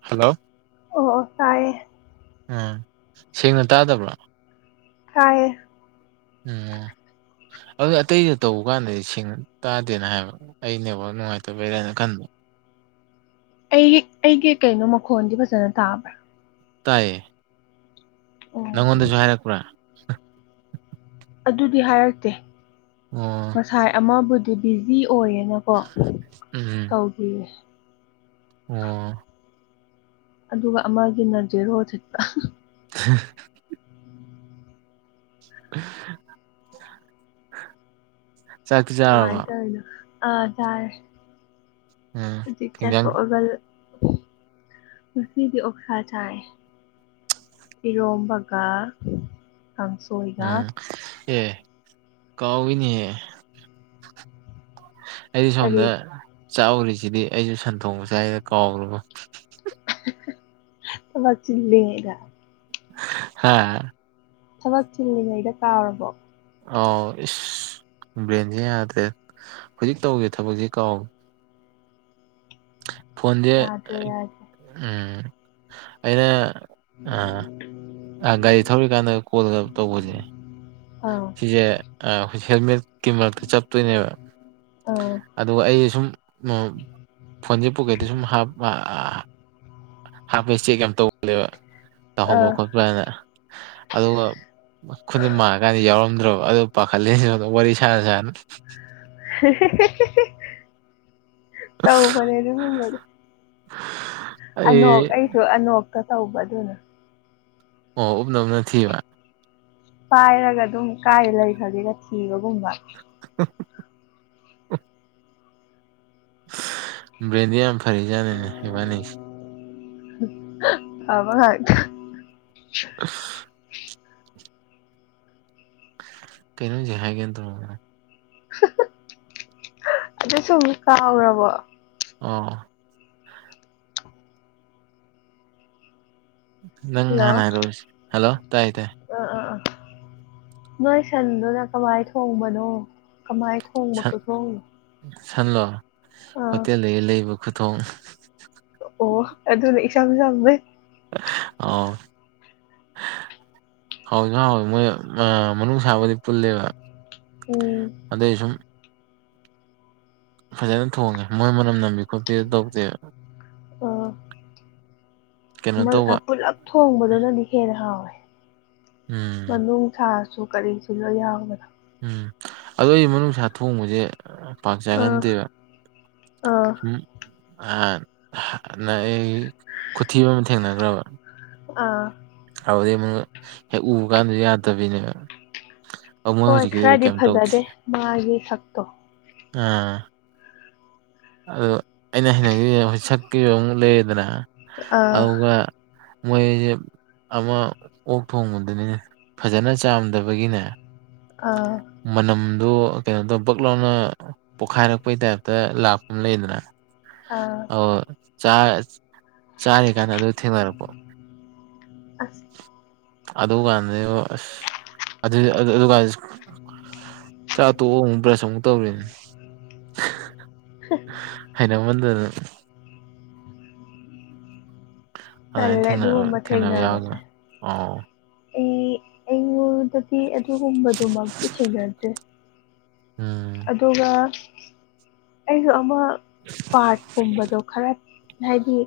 hello ꯑꯣ ꯇꯥꯏꯌꯦ ꯎꯝ ꯁꯦꯡꯅ ꯇꯥꯗꯕ꯭ꯔꯥ ꯇꯥꯏꯌꯦ ꯎꯝ ꯑꯗꯨ ꯑꯇꯩꯗ ꯇꯧꯕ ꯀꯥꯟꯗꯗꯤ ꯁꯦꯡꯅ ꯇꯥꯗꯦꯅ ꯍꯥꯏꯕ ꯑꯩꯅꯦꯕ ꯅꯨꯡꯉꯥꯏꯇꯕꯔꯦꯅ ꯈꯟꯕ ꯑꯩꯒꯤ ꯑꯩꯒꯤ ꯀꯩꯅꯣ ꯃꯈꯣꯟꯗꯤ ꯐꯖꯅ ꯇꯥꯕ꯭ꯔꯥ ꯇꯥꯏꯌꯦ ꯑꯣ ꯅꯪꯉꯣꯟꯗꯁꯨ ꯍꯥꯏꯔꯛꯄ꯭ꯔꯥ ꯑꯗꯨꯗꯤ ꯍꯥꯏꯔꯛꯇꯦ ꯑꯣ ꯉꯁꯥꯏ ꯑꯃꯕꯨꯗꯤ ꯕꯤꯖꯤ ꯑꯣꯏꯌꯦꯅꯀꯣ ꯎꯝ ꯇꯧꯕꯤꯌꯦ ꯑꯣ ꯑꯗꯨꯒ ꯑꯃꯒꯤꯅ ꯖꯦꯔꯣ ꯁꯤꯠꯄ ꯍ [inaudible] ꯆꯥꯔꯕ ꯀꯃꯥꯏꯅ ꯑ ꯇꯔꯦ ꯎꯝ ꯍꯧꯖꯤꯛ ꯍꯤꯟꯖꯥꯡ ꯆꯥꯊꯣꯛꯑꯒ ꯉꯁꯤꯗꯤ ꯑꯣꯁꯥ ꯆꯥꯏ ꯏꯔꯣꯝꯕꯒ ꯀꯥꯡ ꯎꯝ ꯑꯦ ꯀꯥꯎꯏꯅꯤꯍꯦ ꯑꯩꯗꯤ ꯁꯣꯝꯗ ꯀꯔꯤ ꯆꯥꯛꯎꯔꯤꯁꯤꯗꯤ ꯑꯩꯁꯨ ꯁꯟꯗꯣꯡꯕ ꯆꯥꯏꯕ ꯀꯥꯎꯔꯨꯕ ꯊꯕꯛ ꯆꯤꯟꯂꯤꯉꯩꯗ ꯍꯥ ꯊꯕꯛ ꯆꯤꯜꯂꯤꯉꯩꯗ ꯀꯥꯎꯔꯕꯣ ꯑꯥꯎ ꯏꯁ ꯄ꯭ꯂꯦꯟꯁꯦ ꯌꯥꯗ꯭ꯔꯦ ꯍꯧꯖꯤꯛ ꯇꯧꯒꯤꯕ ꯊꯕꯛꯁꯦ ꯀꯥꯎꯑꯦ ꯐꯣꯟꯁꯦ ꯌꯥꯗ꯭ꯔꯦ ꯌꯥꯗ꯭ꯔꯦ ꯎꯝ ꯑꯩꯅ ꯑꯥ ꯒꯥꯔꯤ ꯊꯧꯔꯤꯀꯥꯟꯗ ꯀꯣꯜꯒ ꯇꯧꯕꯁꯤꯅꯦ ꯑꯥ ꯁꯤꯁꯦ ꯑꯩꯈꯣꯏ ꯍꯦꯜꯃꯦꯠꯀꯤ ꯃꯔꯛꯇ ꯆꯠꯇꯣꯏꯅꯦꯕ ꯑꯥ ꯑꯗꯨꯒ ꯑꯩ ꯁꯨꯝ ꯐꯣꯟꯁꯦ ꯄꯨꯀꯩꯗ ꯁꯨꯝ ꯍꯥ ꯍꯥꯞꯄꯁ ꯆꯦꯛ ꯌꯥꯝ ꯇꯧꯕꯒꯜꯂꯦꯕ ꯇꯧꯍꯧꯕ ꯑꯥ ꯈꯣꯠꯄ ꯍꯥꯏꯅ ꯑꯗꯨꯒ ꯈꯨꯟꯗꯤ ꯃꯥꯡꯉꯀꯥꯟꯗ ꯌꯥꯎꯔꯝꯗ꯭ꯔꯕ ꯑꯗꯨ ꯄꯥꯈꯠꯂꯁꯤ ꯋꯥꯔꯤ ꯁꯥꯅ ꯁꯥꯅ ꯇꯧꯕꯅꯦ ꯑꯗꯨꯒꯨꯝꯕ [inaudible] ꯑꯅꯣꯛ ꯑꯩꯁꯨ ꯑꯅꯣꯛꯀ ꯇꯧꯕꯗꯨꯅ ꯑꯣ ꯎꯞꯅ ꯎꯞꯅ ꯊꯤꯕ ꯄꯥꯏꯔꯒ ꯑꯗꯨꯝ ꯀꯥꯏꯔ ꯂꯩꯈ꯭ꯔꯒꯦꯒ ꯊꯤꯕꯒꯨꯝꯕ [inaudible] ꯕꯦꯟꯗꯤꯌꯥꯝ ꯐꯔꯤꯖꯅꯤꯅꯦ ꯏꯕꯅꯤ ꯑꯕ ꯍꯥꯏꯠꯇ ꯑ ꯀꯩꯅꯣꯖꯤꯦ ꯍꯥꯏꯒꯦ ꯇ ꯑꯗꯨꯁꯨꯨꯝ ꯀꯥꯎꯔꯕꯣ ꯑ ꯅꯪ ꯍꯜꯂꯣ ꯍꯅꯥꯥꯏꯔꯣ ꯍꯂꯣ ꯇꯥꯏ ꯇꯥꯏ ꯑꯥ ꯑꯥ ꯑꯥ ꯅꯣꯏ ꯁꯟꯗꯨꯅ ꯀꯃꯥꯏ ꯊꯣꯡꯕꯅꯣ ꯀꯃꯥꯏꯅ ꯁꯟ ꯊꯣꯡꯕꯀꯣ ꯊꯣꯡꯏꯤ ꯁꯟꯂꯣ ꯍꯣꯇꯦꯜꯗꯒꯤ ꯂꯩꯕ ꯈꯨꯊꯣꯡ ꯑꯣ ꯑꯗꯨꯅꯦ ꯏꯁꯝ ꯁꯝꯃꯦ ꯑ ꯍꯥꯎꯤ ꯍꯥꯎꯋꯤ ꯃꯣꯏ ꯃꯅꯨꯡ ꯁꯥꯕꯗꯤ ꯄꯨꯜꯂꯦꯕ ꯎꯝ ꯑꯗꯁꯝ ꯐꯖꯅ ꯊꯣꯡꯉꯦ ꯃꯣꯏ ꯃꯅꯝ ꯅꯝꯕꯤ ꯈꯣꯠꯄꯤ ꯑꯗꯨ ꯇꯧꯗꯦ ꯀꯩꯅꯣ ꯇꯧꯕ ꯄꯨꯂꯞ ꯊꯣꯡꯕꯗꯨꯅꯗꯤ ꯍꯦꯟꯅ ꯍꯥꯎꯋꯦ ꯎꯝ ꯃꯅꯨꯡ ꯊꯥꯁꯨ ꯀꯔꯤꯁꯤꯂꯣ ꯌꯥꯎꯕꯅꯣ ꯎꯝ ꯑꯗꯣ ꯑꯩ ꯃꯅꯨꯡꯅꯨꯡꯁꯥ ꯊꯣꯡꯕꯁꯦ ꯄꯥꯛ ꯑꯥ ꯆꯒꯗꯕ ꯑꯥ ꯑ ꯅ ꯑꯩ ꯈꯨꯊꯤꯕ ꯑꯃ ꯊꯦꯡꯅꯈ꯭ꯔꯕ ꯑꯥ ꯍꯥꯎꯗ ꯍꯦꯛ ꯎꯕ ꯀꯥꯟꯗ ꯌꯥꯗꯕꯤꯅꯦꯕ ꯑꯗꯨ ꯃꯣꯏ ꯍꯣꯏ ꯍꯧꯖꯤꯛꯀꯤꯗꯤ ꯈꯔꯗꯤ ꯀꯩꯝ ꯇꯧꯗꯦ ꯐꯖꯗꯦ ꯃꯥꯒꯤ ꯁꯛꯇꯣ ꯑꯥ ꯑꯗꯨ ꯑꯩꯅ ꯍꯩꯅꯈꯤꯕꯗ ꯍꯧꯖꯤꯛ ꯁꯛꯈꯤꯕ ꯑꯃꯨꯛ ꯂꯩꯌꯦꯗꯅ ꯑꯥ ꯑꯗꯨꯒ ꯃꯣꯏꯦ ꯑꯃ ꯑꯣꯛ ꯊꯣꯡꯕꯗꯨꯅꯤꯅꯦ ꯐꯖꯅ ꯆꯥꯝꯗꯕꯒꯤꯅꯦ ꯑꯥ ꯃꯅꯝꯗꯨ ꯀꯩꯅꯣꯗꯣ ꯕꯛ ꯂꯥꯎꯅ ꯄꯣꯈꯥꯏꯔꯛꯄꯩ ꯇꯥꯏꯞꯇ ꯂꯥꯛꯄ ꯑꯃ ꯂꯩꯗꯅ ꯑꯥ ꯑꯣ ꯆꯥꯔꯤ ꯀꯥꯟꯗ ꯑꯗꯨ ꯊꯦꯡꯅꯔꯛꯄ ꯑ ꯑꯗꯨ ꯀꯥꯟꯗ ꯑꯁ ꯑꯗꯨꯥꯟ ꯆꯥ ꯇꯣꯛ ꯑꯃꯨꯛꯕ꯭ꯔꯁ ꯑꯃꯨꯛ ꯇꯧꯔꯤꯅꯦ ꯍꯥꯏꯅ ꯑꯃꯟꯗꯗꯅ ꯇꯜꯂꯦ ꯑꯗꯨꯃꯥꯏꯅ ꯑꯗꯨꯒꯨꯝꯕ ꯊꯦꯡꯅꯕ ꯌꯥꯒ꯭ꯔ ꯊꯦꯡꯅꯕꯁꯦ ꯑ ꯑꯩ ꯑꯩꯉꯗꯗꯤ ꯑꯗꯨ ꯍꯨꯝꯕꯗꯨꯃꯤ ꯊꯦꯡꯒꯁꯦ ꯎꯝ ꯑꯗꯨꯒ ꯑꯩꯁꯨ ꯑꯃ ꯄꯥꯔꯠꯀꯨꯝꯕꯗꯣ ꯈꯔ ꯍꯥꯏꯗꯤ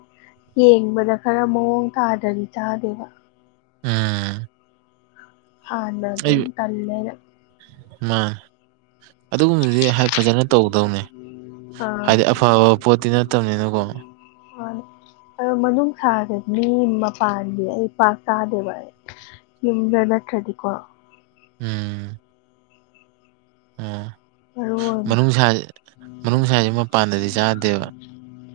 ꯌꯦꯡꯕꯗ ꯈꯔ ꯃꯑꯣꯡ ꯇꯥꯗ꯭ꯔꯗꯤ ꯆꯥꯗꯦꯕ ꯎꯝ ꯐꯅꯒꯨꯝ ꯇꯂꯩꯅ ꯃꯥ ꯑꯗꯨꯒꯨꯝꯕꯗꯤ ꯐꯖꯅ ꯇꯧꯒꯗꯧꯅꯤ ꯑꯥ ꯍꯥꯏꯗꯤ ꯑꯐꯕ ꯄꯣꯠꯇꯤ ꯅꯠꯇꯕꯅꯤꯅꯀꯣ ꯍ ꯑ ꯃꯅꯨꯡ ꯁꯥꯔꯦ ꯃꯤ ꯃꯄꯥꯟꯒꯤ ꯑꯩ ꯄꯥꯛ ꯀꯥꯗꯦꯕ ꯑꯩ ꯌ ꯂꯩ ꯅꯠꯇ꯭ꯔꯗꯤꯀꯣ ꯎꯝ ꯑꯣ ꯃꯔꯨ ꯑꯣꯏꯅ ꯃꯅꯨꯡꯁꯥ ꯃꯅꯨꯡꯁꯥ ꯍꯥꯏꯁꯦ ꯃꯄꯥꯟꯗꯗꯤ ꯆꯥꯗꯦꯕ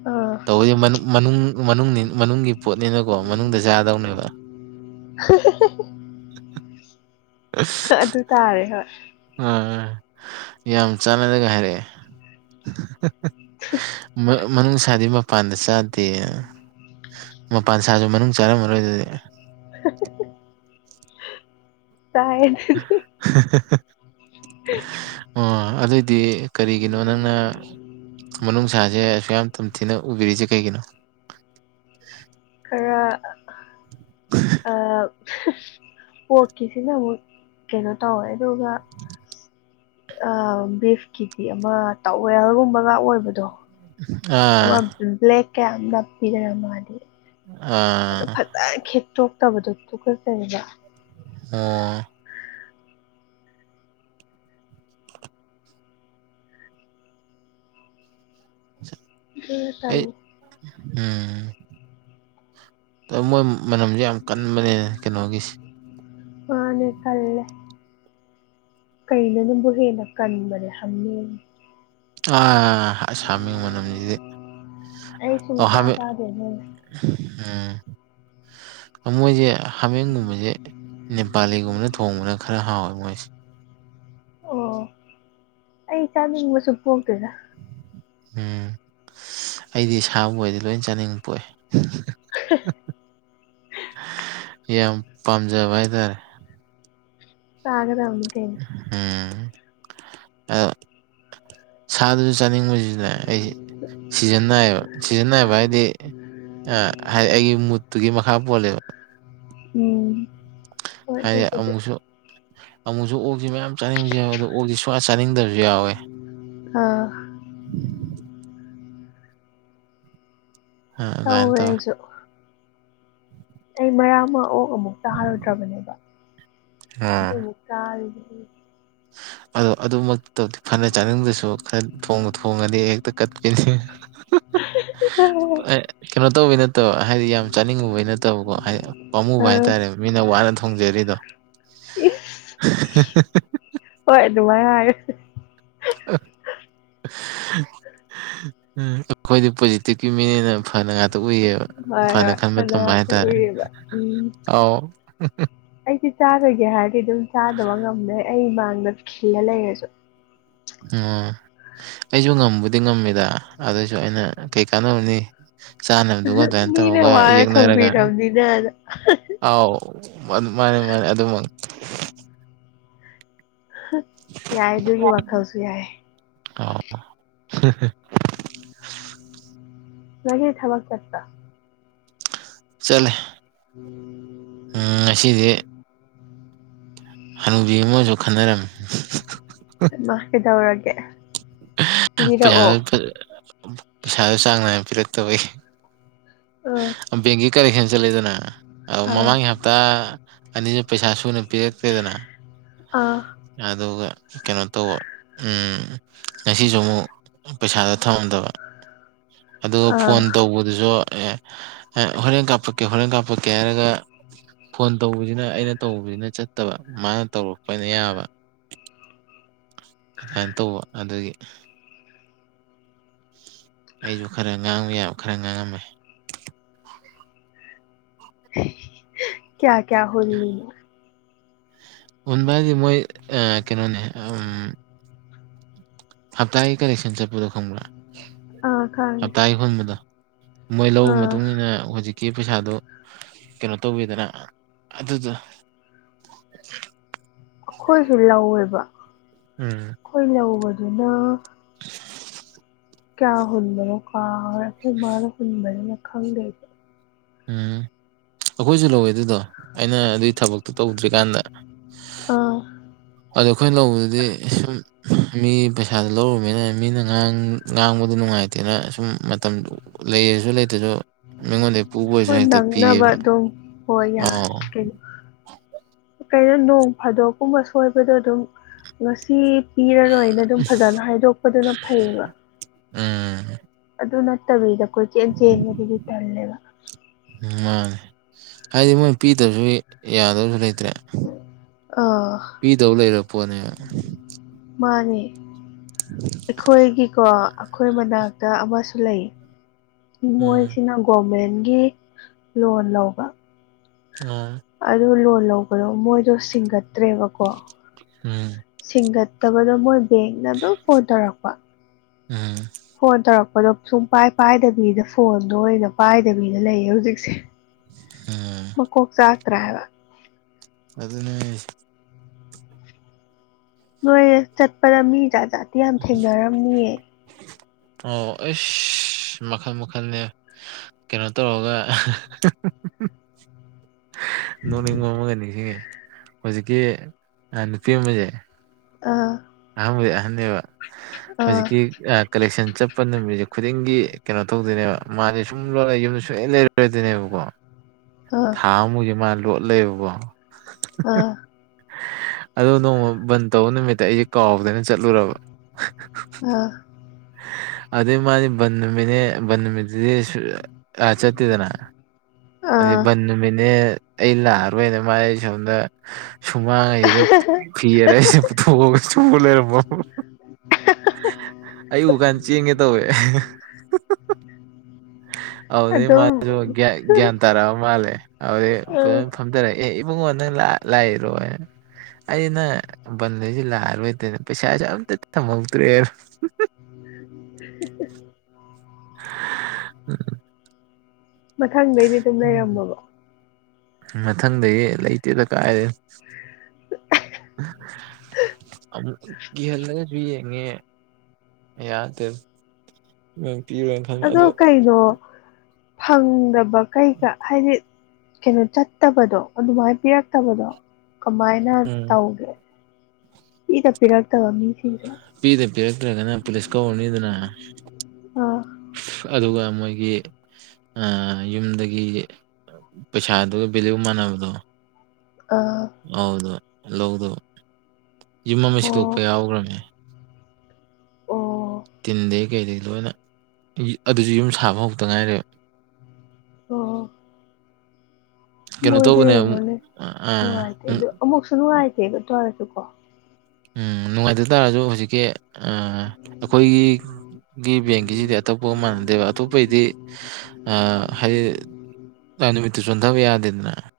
ꯑꯥ ꯇꯧꯕꯗꯤ ꯃꯅꯨꯡ ꯃꯅꯨꯡ ꯃꯅꯨꯡꯒꯤ ꯄꯣꯠꯅꯤꯅꯀꯣ ꯃꯅꯨꯡꯗ ꯆꯥꯗꯧꯅꯦꯕ [unintelligible] ꯑꯁ ꯑꯗꯨ ꯇꯥꯔꯦ ꯍꯣꯏ ꯑꯥ ꯌꯥꯝ ꯆꯥꯟꯅꯅꯒ ꯍꯥꯏꯔꯛꯑꯦ [unintelligible] ꯃꯅꯨꯡ ꯁꯥꯗꯤ ꯃꯄꯥꯟꯗ ꯆꯥꯗꯦ ꯃꯄꯥꯟ ꯁꯥꯁꯨ ꯃꯅꯨꯡ ꯆꯥꯔꯝꯃꯔꯣꯏ ꯑꯗꯨꯗꯤ [unintelligible] ꯆꯥꯏꯑꯦ [unintelligible] [unintelligible] ꯑꯣ ꯑꯗꯨꯑꯣꯏꯗꯤ ꯀꯔꯤꯒꯤꯅꯣ ꯅꯪꯅ ꯃꯅꯨꯡꯁꯥꯁꯦ ꯑꯁꯨꯛ ꯌꯥꯝ ꯇꯝꯊꯤꯅ ꯎꯕꯤꯔꯤꯁꯦ ꯀꯩꯒꯤꯅꯣ ꯈꯔ ꯑ ꯄꯣꯛꯀꯤꯁꯤꯅ ꯑꯃꯨꯛ ꯀꯩꯅꯣ ꯇꯧꯋꯦ ꯑꯗꯨꯒ ꯑ ꯕꯤꯐꯀꯤꯗꯤ ꯑꯃ ꯇꯋꯦꯜꯒꯨꯝꯕꯒ ꯑꯣꯏꯕꯗꯣ ꯑꯥ ꯑꯃ ꯕ꯭ꯂꯦꯛ ꯀ ꯌꯥꯝ ꯅꯞ ꯄꯤꯗꯅ ꯃꯥꯗꯤ ꯑ [unintelligible] ꯈꯦꯠꯇꯣꯛꯇꯕꯗꯣ ꯊꯨꯀꯠꯆꯩꯕ ꯑꯣ [inaudible] ꯑꯩ [unintelligible] ꯎꯝ [unintelligible] ꯃꯣꯏ ꯃꯅꯝꯁꯦ ꯌꯥꯝ ꯀꯟꯕꯅꯤꯅꯦ ꯀꯩꯅꯣꯒꯤꯁꯦ ꯋꯥꯅꯦ ꯀꯟꯂꯦ ꯀꯩꯅꯣꯅꯕꯨ ꯍꯦꯟꯅ ꯀꯟꯕꯅꯦ ꯍꯃꯦꯡꯅ ꯑꯥ ꯑꯁ ꯍꯃꯦꯡ ꯃꯅꯝꯁꯤꯗꯤ ꯑꯩ ꯑꯣ ꯁꯨꯡꯆꯥ ꯍꯥꯃꯦꯡ ꯆꯥꯗꯦ ꯑꯗꯨꯅ ꯎꯝ ꯃꯣꯏꯁꯦ ꯍꯥꯃꯦꯡꯒꯨꯝꯕꯁꯦ ꯅꯦꯄꯥꯂꯤꯒꯨꯝꯕꯅ ꯊꯣꯡꯕꯅ ꯈꯔ ꯍꯥꯎꯋꯦ ꯃꯣꯏꯁꯦ ꯑꯣ ꯑꯩ ꯆꯥꯅꯤꯡꯕꯁꯨ ꯄꯣꯛꯇꯦꯗ ꯎꯝ ꯑꯩꯗꯤ ꯁꯥꯕꯨ ꯑꯣꯏꯗꯤ ꯂꯣꯏ ꯆꯥꯅꯤꯡꯕ ꯄꯣꯛꯑꯦ [unintelligible] ꯌꯥꯝ ꯄꯥꯝꯖꯕ ꯍꯥꯏꯇꯥꯔꯦ ꯆꯥꯒꯗꯕꯅꯤ ꯀꯩꯅꯣ ꯎꯝ ꯑꯗꯣ ꯁꯥꯗꯁꯨ ꯆꯥꯅꯤꯡꯕꯁꯤꯗ ꯑꯩꯁꯤ ꯁꯤꯖꯟ ꯅꯥꯏꯌꯦꯕ ꯁꯤꯖꯟ ꯅꯥꯏꯕ ꯍꯥꯏꯗꯤ ꯑ ꯍꯥꯏꯗꯤ ꯑꯩꯒꯤ ꯃꯨꯠꯇꯨꯒꯤ ꯃꯈꯥ ꯄꯣꯜꯂꯦꯕ ꯎꯝ ꯍꯣꯏ ꯍꯥꯏꯗꯤ ꯑꯗꯨꯕꯨꯗꯤ ꯑꯃꯨꯛꯁꯨ ꯑꯃꯨꯛꯁꯨ ꯑꯣꯛꯁꯤ ꯃꯌꯥꯝ ꯆꯥꯅꯤꯡꯕꯁꯨ ꯌꯥꯎꯋꯦ ꯑꯗꯣ ꯑꯣꯛꯁꯦ ꯁꯨꯡꯆꯥ ꯆꯥꯅꯤꯡꯗꯕꯁꯨ ꯌꯥꯎꯋꯦ ꯑꯥ [unintelligible] ꯑ ꯑꯥꯗꯨꯃꯥꯏ ꯇꯧꯋꯦ ꯇꯧꯏ ꯑꯩꯁꯨ ꯑꯩ ꯃꯔꯛ ꯑꯃ ꯑꯣꯛ ꯑꯃꯨꯛ ꯆꯥꯔꯨꯗ꯭ꯔꯕꯅꯦꯕ ꯑꯗꯨ ꯑꯃꯨꯛ ꯆꯥꯔꯤꯅꯤ ꯑꯣ ꯑꯗꯨꯃꯛꯇꯤ ꯇꯧꯗꯦ ꯐꯅ ꯆꯥꯅꯤꯡꯗ꯭ꯔꯁꯨ ꯈꯔ ꯊꯣꯡꯕꯨ ꯊꯣꯡꯉꯗꯤ ꯍꯦꯛꯇ ꯑ [unintelligible] ꯀꯩꯅꯣ ꯇꯧꯕꯩ ꯅꯠꯇꯕ ꯍꯥꯏꯗꯤ ꯌꯥꯝ ꯆꯥꯅꯤꯡꯉꯨꯕꯩ ꯅꯠꯇꯕꯀꯣ ꯍꯥꯏꯗꯤ ꯄꯥꯝꯃꯨꯕ ꯍꯥꯏꯇꯥꯔꯦ ꯃꯤꯅ ꯋꯥꯅ ꯊꯣꯡꯖꯔꯤꯗꯣ ꯏꯁ [unintelligible] ꯍꯣꯏ ꯑꯗꯨꯃꯥꯏ ꯍꯥꯏꯌꯨ ꯎꯝ ꯑꯩꯈꯣꯏꯗꯤ ꯄꯣꯖꯤꯇꯤꯕꯀꯤ ꯃꯤꯅꯦꯅ ꯐꯅ ꯉꯥꯛꯇ ꯎꯏꯌꯦꯕ ꯍꯣꯏ ꯐꯅ ꯈꯟꯕ ꯍꯣꯏ ꯇꯝꯕ ꯑꯗꯨ ꯍꯥꯏꯇꯥꯔꯦ ꯎꯏꯌꯦꯕ ꯑꯥꯎ ꯑꯩꯁꯦ ꯆꯥꯗꯣꯏꯒꯦ ꯍꯥꯏꯔꯗꯤ ꯑꯗꯨꯝ ꯆꯥꯗꯕ ꯉꯝꯃꯦ ꯑꯩ ꯃꯥꯡꯗ ꯜꯂ ꯂꯩꯔꯁꯨ ꯑꯣ ꯑꯩꯁꯨ ꯉꯝꯕꯨꯗꯤ ꯉꯝꯃꯤꯗ ꯑꯗꯨꯁꯨ ꯑꯩꯅ ꯀꯩ ꯀꯥꯟꯅꯕꯅꯤ ꯆꯥꯅꯕꯗꯨꯒ ꯑꯗꯨꯃꯥꯏꯅ ꯃꯤꯅ ꯇꯧꯔꯒ ꯋꯥꯅ ꯌꯦꯛꯅꯔꯒ ꯊꯣꯡꯕꯤꯔꯕꯅꯤꯅ ꯑꯥꯎ ꯃꯥꯅꯦ ꯃꯥꯅꯦ ꯑꯗꯨꯃꯛ ꯌꯥꯏ ꯑꯗꯨꯒꯤ ꯋꯥꯈꯜꯁꯨ ꯌꯥꯏ [unintelligible] [unintelligible] ꯊꯕꯥꯛ ꯆꯠꯄꯔꯥ ꯆꯠꯂꯦ ꯎꯝ ꯉꯁꯤꯗꯤ ꯍꯅꯨꯕꯤ ꯑꯃꯁꯨ ꯈꯠꯅꯔꯝꯃꯤ ꯃꯥ ꯀꯗꯧꯔꯒꯦ ꯄꯩꯁꯥ ꯄꯩ ꯄꯩꯁꯥꯗ ꯆꯥꯡ ꯅꯥꯏꯅ ꯄꯤꯔꯛꯇꯕꯒꯤ ꯑ ꯕꯦꯡꯒꯤ ꯀꯔꯦꯛꯁꯟ ꯆꯠꯂꯦꯗꯅ ꯑꯗ ꯑꯥ ꯃꯃꯥꯡꯒꯤ ꯍꯞꯇꯥ ꯑꯅꯤꯁꯤꯅ ꯄꯩꯁꯥ ꯁꯨꯅ ꯄꯤꯔꯛꯇꯦꯗꯅ ꯑꯥ ꯑꯗꯨꯒ ꯀꯩꯅꯣ ꯇꯧꯕ ꯎꯝ ꯉꯁꯤꯁꯨ ꯑꯃꯨꯛ ꯄꯩꯁꯥꯗ ꯊꯃꯥꯝꯗꯕ ꯑꯗꯨꯒ ꯑꯥ ꯐꯣꯟ ꯇꯧꯕꯗꯨꯁꯨ ꯑꯦ ꯍꯣꯔꯦꯟ ꯀꯥꯞꯄꯛꯀꯦ ꯍꯣꯔꯦꯟ ꯀꯥꯞꯄꯛꯀꯦ ꯍꯥꯏꯔꯒ ꯐꯣꯟ ꯇꯧꯕꯁꯤꯅ ꯑꯩꯅ ꯇꯧꯕꯁꯤꯅ ꯆꯠꯇꯕ ꯃꯥꯅ ꯇꯧꯔꯛꯄꯅ ꯌꯥꯕ ꯑꯗꯏꯟ ꯇꯧꯕ ꯑꯗꯨꯒꯤ ꯑꯩꯁꯨ ꯈꯔ ꯉꯥꯡꯕ ꯌꯥꯕ ꯈꯔ ꯉꯥꯡꯉꯝꯃꯦ [inaudible] ꯀꯌꯥ ꯀꯌꯥ ꯍꯨꯜꯂꯤ ꯍꯟꯕ ꯍꯥꯏꯗꯤ ꯃꯣꯏ ꯀꯩꯅꯣꯅꯦ ꯍꯞꯇꯥꯒꯤ ꯀꯂꯦꯛꯁꯟ ꯆꯠꯄꯗꯣ ꯈꯪꯕ꯭ꯔꯥ ꯑꯥ ꯈꯪꯉꯦ ꯍꯞꯇꯥꯒꯤ ꯍꯨꯟꯕꯗꯣ ꯃꯣꯏ ꯂꯧꯕꯩ ꯑꯥ ꯃꯇꯨꯡꯏꯟꯅ ꯍꯧꯖꯤꯛ ꯀꯤ ꯄꯩꯁꯥꯗꯨ ꯀꯩꯅꯣ ꯇꯧꯕꯤꯗꯅ ꯑꯗꯨꯗ ꯑꯩꯈꯣꯏꯁꯨ ꯂꯧꯋꯦꯕ ꯎꯝ ꯑꯩꯈꯣꯏ ꯂꯧꯕꯗꯨꯅ ꯀꯌꯥ ꯍꯨꯟꯕꯅꯣ ꯀꯥꯎꯒꯔꯦ ꯈꯣꯏ ꯃꯅꯥ ꯍꯨꯟꯕꯅꯤꯅꯥ ꯈꯪꯗꯦ ꯎꯝ ꯑꯩꯈꯣꯏꯁꯨ ꯂꯧꯋꯦ ꯑꯗꯨꯗꯣ ꯑꯩꯅ ꯑꯗꯨꯒꯤ ꯊꯕꯛꯇꯣ ꯇꯧꯗ꯭ꯔꯤꯀꯥꯟꯗ ꯑ ꯑꯗꯣ ꯑꯩꯈꯣꯏꯅ ꯂꯧꯕꯗꯗꯤ ꯁꯨꯝ ꯃꯤ ꯄꯩꯁꯥꯗꯨ ꯂꯧꯔꯨꯃꯤꯅ ꯃꯤꯅ ꯉꯥꯡꯕꯗꯨ ꯅꯨꯡꯉꯥꯏꯇꯦꯅ ꯁꯨꯝ ꯃꯇꯝꯗꯨ ꯂꯩꯔꯁꯨ ꯂꯩꯇꯁꯨ ꯃꯤꯉꯣꯟꯗ ꯍꯣ ꯅꯪꯅꯕ ꯑꯗꯨꯝ ꯍꯣꯏ ꯌꯥ ꯑꯥꯎ ꯀꯩꯅꯣ ꯅꯣꯡ ꯐꯥꯗꯣꯛꯀꯨꯝꯕ ꯁꯣꯏꯕꯗꯣ ꯑꯗꯨꯝ ꯉꯁꯤ ꯄꯤꯔꯥꯔꯣꯏꯅ ꯑꯗꯨꯝ ꯐꯖꯅ ꯍꯥꯏꯗꯣꯛꯄꯗꯨꯅ ꯐꯩꯌꯦꯕ ꯎꯝ ꯑꯗꯨ ꯅꯠꯇꯕꯤꯗ ꯀꯣꯏ ꯆꯦꯟ ꯆꯦꯟꯕꯗꯨꯗꯤ ꯇꯜꯂꯦꯕ ꯃꯥꯅꯦ ꯍꯥꯏꯗꯤ ꯃꯣꯏ ꯄꯤꯗꯕꯁꯨ ꯌꯥꯗꯧꯁꯨ ꯂꯩꯇ꯭ꯔꯦ ꯑꯥ ꯄꯤꯗꯧ ꯂꯩꯔ ꯄꯣꯠꯅꯦ ꯃꯥꯅꯤ [inaudible] ꯑꯩꯈꯣꯏꯒꯤꯀꯣ ꯑꯩꯈꯣꯏ ꯃꯅꯥꯛꯇ ꯑꯃꯁꯨ ꯂꯩ ꯎꯝ ꯃꯣꯏꯁꯤꯅ ꯒꯣꯔꯃꯦꯟꯒꯤ ꯂꯣꯟ ꯂꯧꯕ ꯎꯝ ꯑꯗꯨ ꯂꯣꯟ ꯂꯧꯕꯗꯣ ꯃꯣꯏꯗꯣ ꯁꯤꯡꯒꯠꯇ꯭ꯔꯦꯕꯀꯣ ꯎꯝ ꯁꯤꯡꯒꯠꯇꯕꯗꯣ ꯃꯣꯏ ꯕꯦꯡꯅ ꯑꯗꯨꯝ ꯐꯣꯟ ꯇꯧꯔꯛꯄ ꯎꯝ ꯐꯣꯟ ꯇꯧꯔꯛꯄꯗꯣ ꯁꯨꯡ ꯄꯥꯏ ꯄꯥꯏꯗꯕꯤꯗ ꯐꯣꯟꯗꯣ ꯑꯣꯏꯅ ꯄꯥꯏꯗꯕꯤꯗ ꯂꯩꯌꯦ ꯍꯧꯖꯤꯛꯁꯤ ꯎꯝ ꯃꯀꯣꯛ ꯆꯥꯛꯇꯔꯥ ꯍꯥꯏꯕ ꯑꯗꯨꯅꯦ ꯅꯣꯏ ꯆꯠꯄꯗ ꯃꯤ ꯖꯥꯠ ꯖꯥꯠꯇꯤ ꯌꯥꯝ ꯊꯦꯡꯅꯔꯝꯅꯤꯌꯦ ꯑꯣ ꯑꯁ ꯃꯈꯜ ꯃꯈꯜꯅꯦ ꯀꯩꯅꯣ ꯇꯧꯔꯒ ꯅꯣꯛꯅꯤꯡꯕ ꯑꯃꯒ ꯅꯤꯡꯁꯤꯡꯉꯦ ꯍꯧꯖꯤꯛꯀꯤ ꯅꯨꯄꯤ [unintelligible] ꯑꯥ ꯑꯍꯟꯕꯨꯗꯤ ꯑꯍꯟꯅꯦꯕ ꯑꯥ ꯍꯧꯖꯤꯛꯀꯤ ꯀꯂꯦꯛꯁꯟ ꯆꯠꯄ ꯅꯨꯃꯤ ꯈꯨꯗꯤꯡꯒꯤ ꯀꯩꯅꯣ ꯇꯧꯗꯣꯏꯅꯦꯕ ꯃꯥꯗꯤ ꯁꯨꯝ ꯂꯣꯟꯅ ꯌꯨꯝꯗ ꯁꯨꯡꯂꯩ ꯂꯩꯔꯣꯏꯗꯤꯅꯦꯕꯀꯣ ꯊꯥ ꯑꯃꯃꯨꯛ ꯃꯥ ꯂꯣꯠꯂ ꯂꯩꯌꯦꯕꯀꯣ ꯑꯥ ꯑꯗꯣ ꯅꯣꯡꯃ ꯕꯟ ꯇꯧꯕ ꯅꯨꯃꯤꯠꯇ ꯑꯩꯁꯦ ꯀꯥꯎꯗꯅ ꯆꯠꯂꯨꯔꯕ ꯑꯥ ꯑꯗꯩꯩ ꯃꯥꯗꯤ ꯕꯟꯅꯨꯃꯤꯠꯅꯦ ꯕꯟꯅꯨꯃꯤꯠꯁꯤꯗꯤ ꯑꯥ ꯆꯠꯇꯦꯗꯅ ꯑꯥ ꯑꯗꯤ ꯑꯥ ꯕꯟ ꯅꯨꯃꯤꯠꯅꯦ ꯑꯩ ꯂꯥꯛꯑꯔꯣꯏꯅ ꯃꯥꯥꯏ ꯁꯣꯝꯗ ꯁꯨꯃꯥꯡꯑꯥꯏꯗ ꯄꯦꯔꯒ ꯁꯨꯛꯇꯣꯛꯑꯒ ꯁꯨꯛꯇꯣꯛ ꯂꯩꯔꯝꯕ ꯑꯩ ꯎꯀꯥꯟ ꯆꯦꯟꯒꯦ ꯇꯧꯋꯦ ꯑꯗꯨꯗꯩ ꯑꯗꯨꯝ ꯃꯥꯁꯨ ꯒ꯭ꯌꯥꯟ ꯒ꯭ꯌꯥꯟ ꯇꯥꯔꯛꯑ ꯃꯥꯜꯂꯦ ꯑꯗꯩꯩ ꯑꯥ ꯐꯖꯅ ꯐꯝꯊꯔꯛꯑꯦ ꯑꯦ ꯏꯕꯨꯡꯉꯣ ꯅꯪ ꯂ ꯂꯥꯛꯏꯔꯣ ꯑꯩꯅ ꯕꯟꯗꯗꯤ ꯂꯥꯛꯑꯔꯣꯏꯗꯅ ꯄꯩꯁꯥꯁꯦ ꯑꯝꯇ ꯊꯝꯍꯧꯗ꯭ꯔꯦ [unintelligible] [unintelligible] ꯃꯊꯪꯗꯩꯗꯤ ꯑꯗꯨꯝ ꯂꯩꯔꯝꯃꯕꯣ ꯃꯊꯪꯗꯒꯤ ꯂꯩꯇꯦꯗ ꯀꯥꯏꯗꯩꯩ [unintelligible] ꯑꯃꯨꯛ ꯀꯤꯍꯜꯂꯒꯁꯨ ꯌꯦꯡꯉꯦ ꯌꯥꯗꯦ ꯄꯤꯔꯣꯏꯅ ꯈꯪ ꯑꯗꯨ ꯗꯣ ꯐꯪꯗꯕ ꯀꯩꯀ ꯍꯥꯏꯗꯤ ꯀꯩꯅꯣ ꯆꯠꯇꯕꯗꯣ ꯑꯗꯨꯃꯥꯏꯅ ꯄꯤꯔꯛꯇꯕꯗꯣ ꯀꯃꯥꯏꯅ ꯎꯝ ꯇꯧꯒꯦ ꯄꯤꯗ ꯄꯤꯔꯛꯇꯕ ꯃꯤꯁꯤꯡꯁꯦ ꯄꯤꯗ ꯄꯤꯔꯛꯇ꯭ꯔꯒꯅ ꯄꯨꯂꯤꯁ ꯀꯧꯔꯅꯤꯗꯅ ꯑꯥ ꯑꯗꯨꯒ ꯃꯣꯏꯒꯤ ꯑꯥ ꯌꯨꯝꯗꯒꯤ ꯄꯩꯁꯥꯗꯨꯒ ꯚꯦꯂꯨ ꯃꯥꯟꯅꯕꯗꯣ ꯑꯥ ꯑꯧꯗ ꯂꯧꯗꯣ ꯌꯨꯝ ꯑꯃ ꯑꯣ ꯁꯤꯗꯣꯛꯄ ꯌꯥꯎꯒꯔꯝꯅꯦ ꯑꯣ ꯀꯩ ꯀꯩꯗꯒꯤ ꯂꯣꯏꯅ ꯑꯗꯨꯁꯨ ꯌꯨꯝ ꯁꯥꯕ ꯍꯧꯛꯇ ꯉꯥꯏꯔꯤꯕ ꯑꯣ ꯀꯩꯅꯣ ꯃꯣꯏꯗꯨ ꯇꯧꯕꯅꯦ ꯑꯃꯨꯛ ꯌꯦꯡꯉꯣꯅꯦ ꯑꯥ ꯅꯨꯡꯉꯥꯏꯇꯦ ꯎꯝ ꯑꯗꯨ ꯑꯃꯨꯛꯁꯨ ꯅꯨꯡꯉꯥꯏꯇꯦꯕ ꯇꯧꯔꯁꯨ ꯀꯣ ꯎꯝ ꯅꯨꯡꯉꯥꯏꯇ ꯇꯥꯔꯁꯨ ꯍꯧꯖꯤꯛꯀꯤ ꯑ ꯑꯩꯈꯣꯏꯒꯤ ꯒꯤ ꯕꯦꯡꯒꯤꯁꯤꯗꯤ ꯑꯇꯣꯞꯄ ꯃꯥꯟꯅꯗꯦꯕ ꯑꯇꯣꯞꯄꯩꯗꯤ ꯑ ꯍꯥꯏꯗꯤ ꯅꯨꯃꯤꯠꯇꯨ ꯆꯣꯟꯗꯕ ꯌꯥꯗꯦꯗꯅ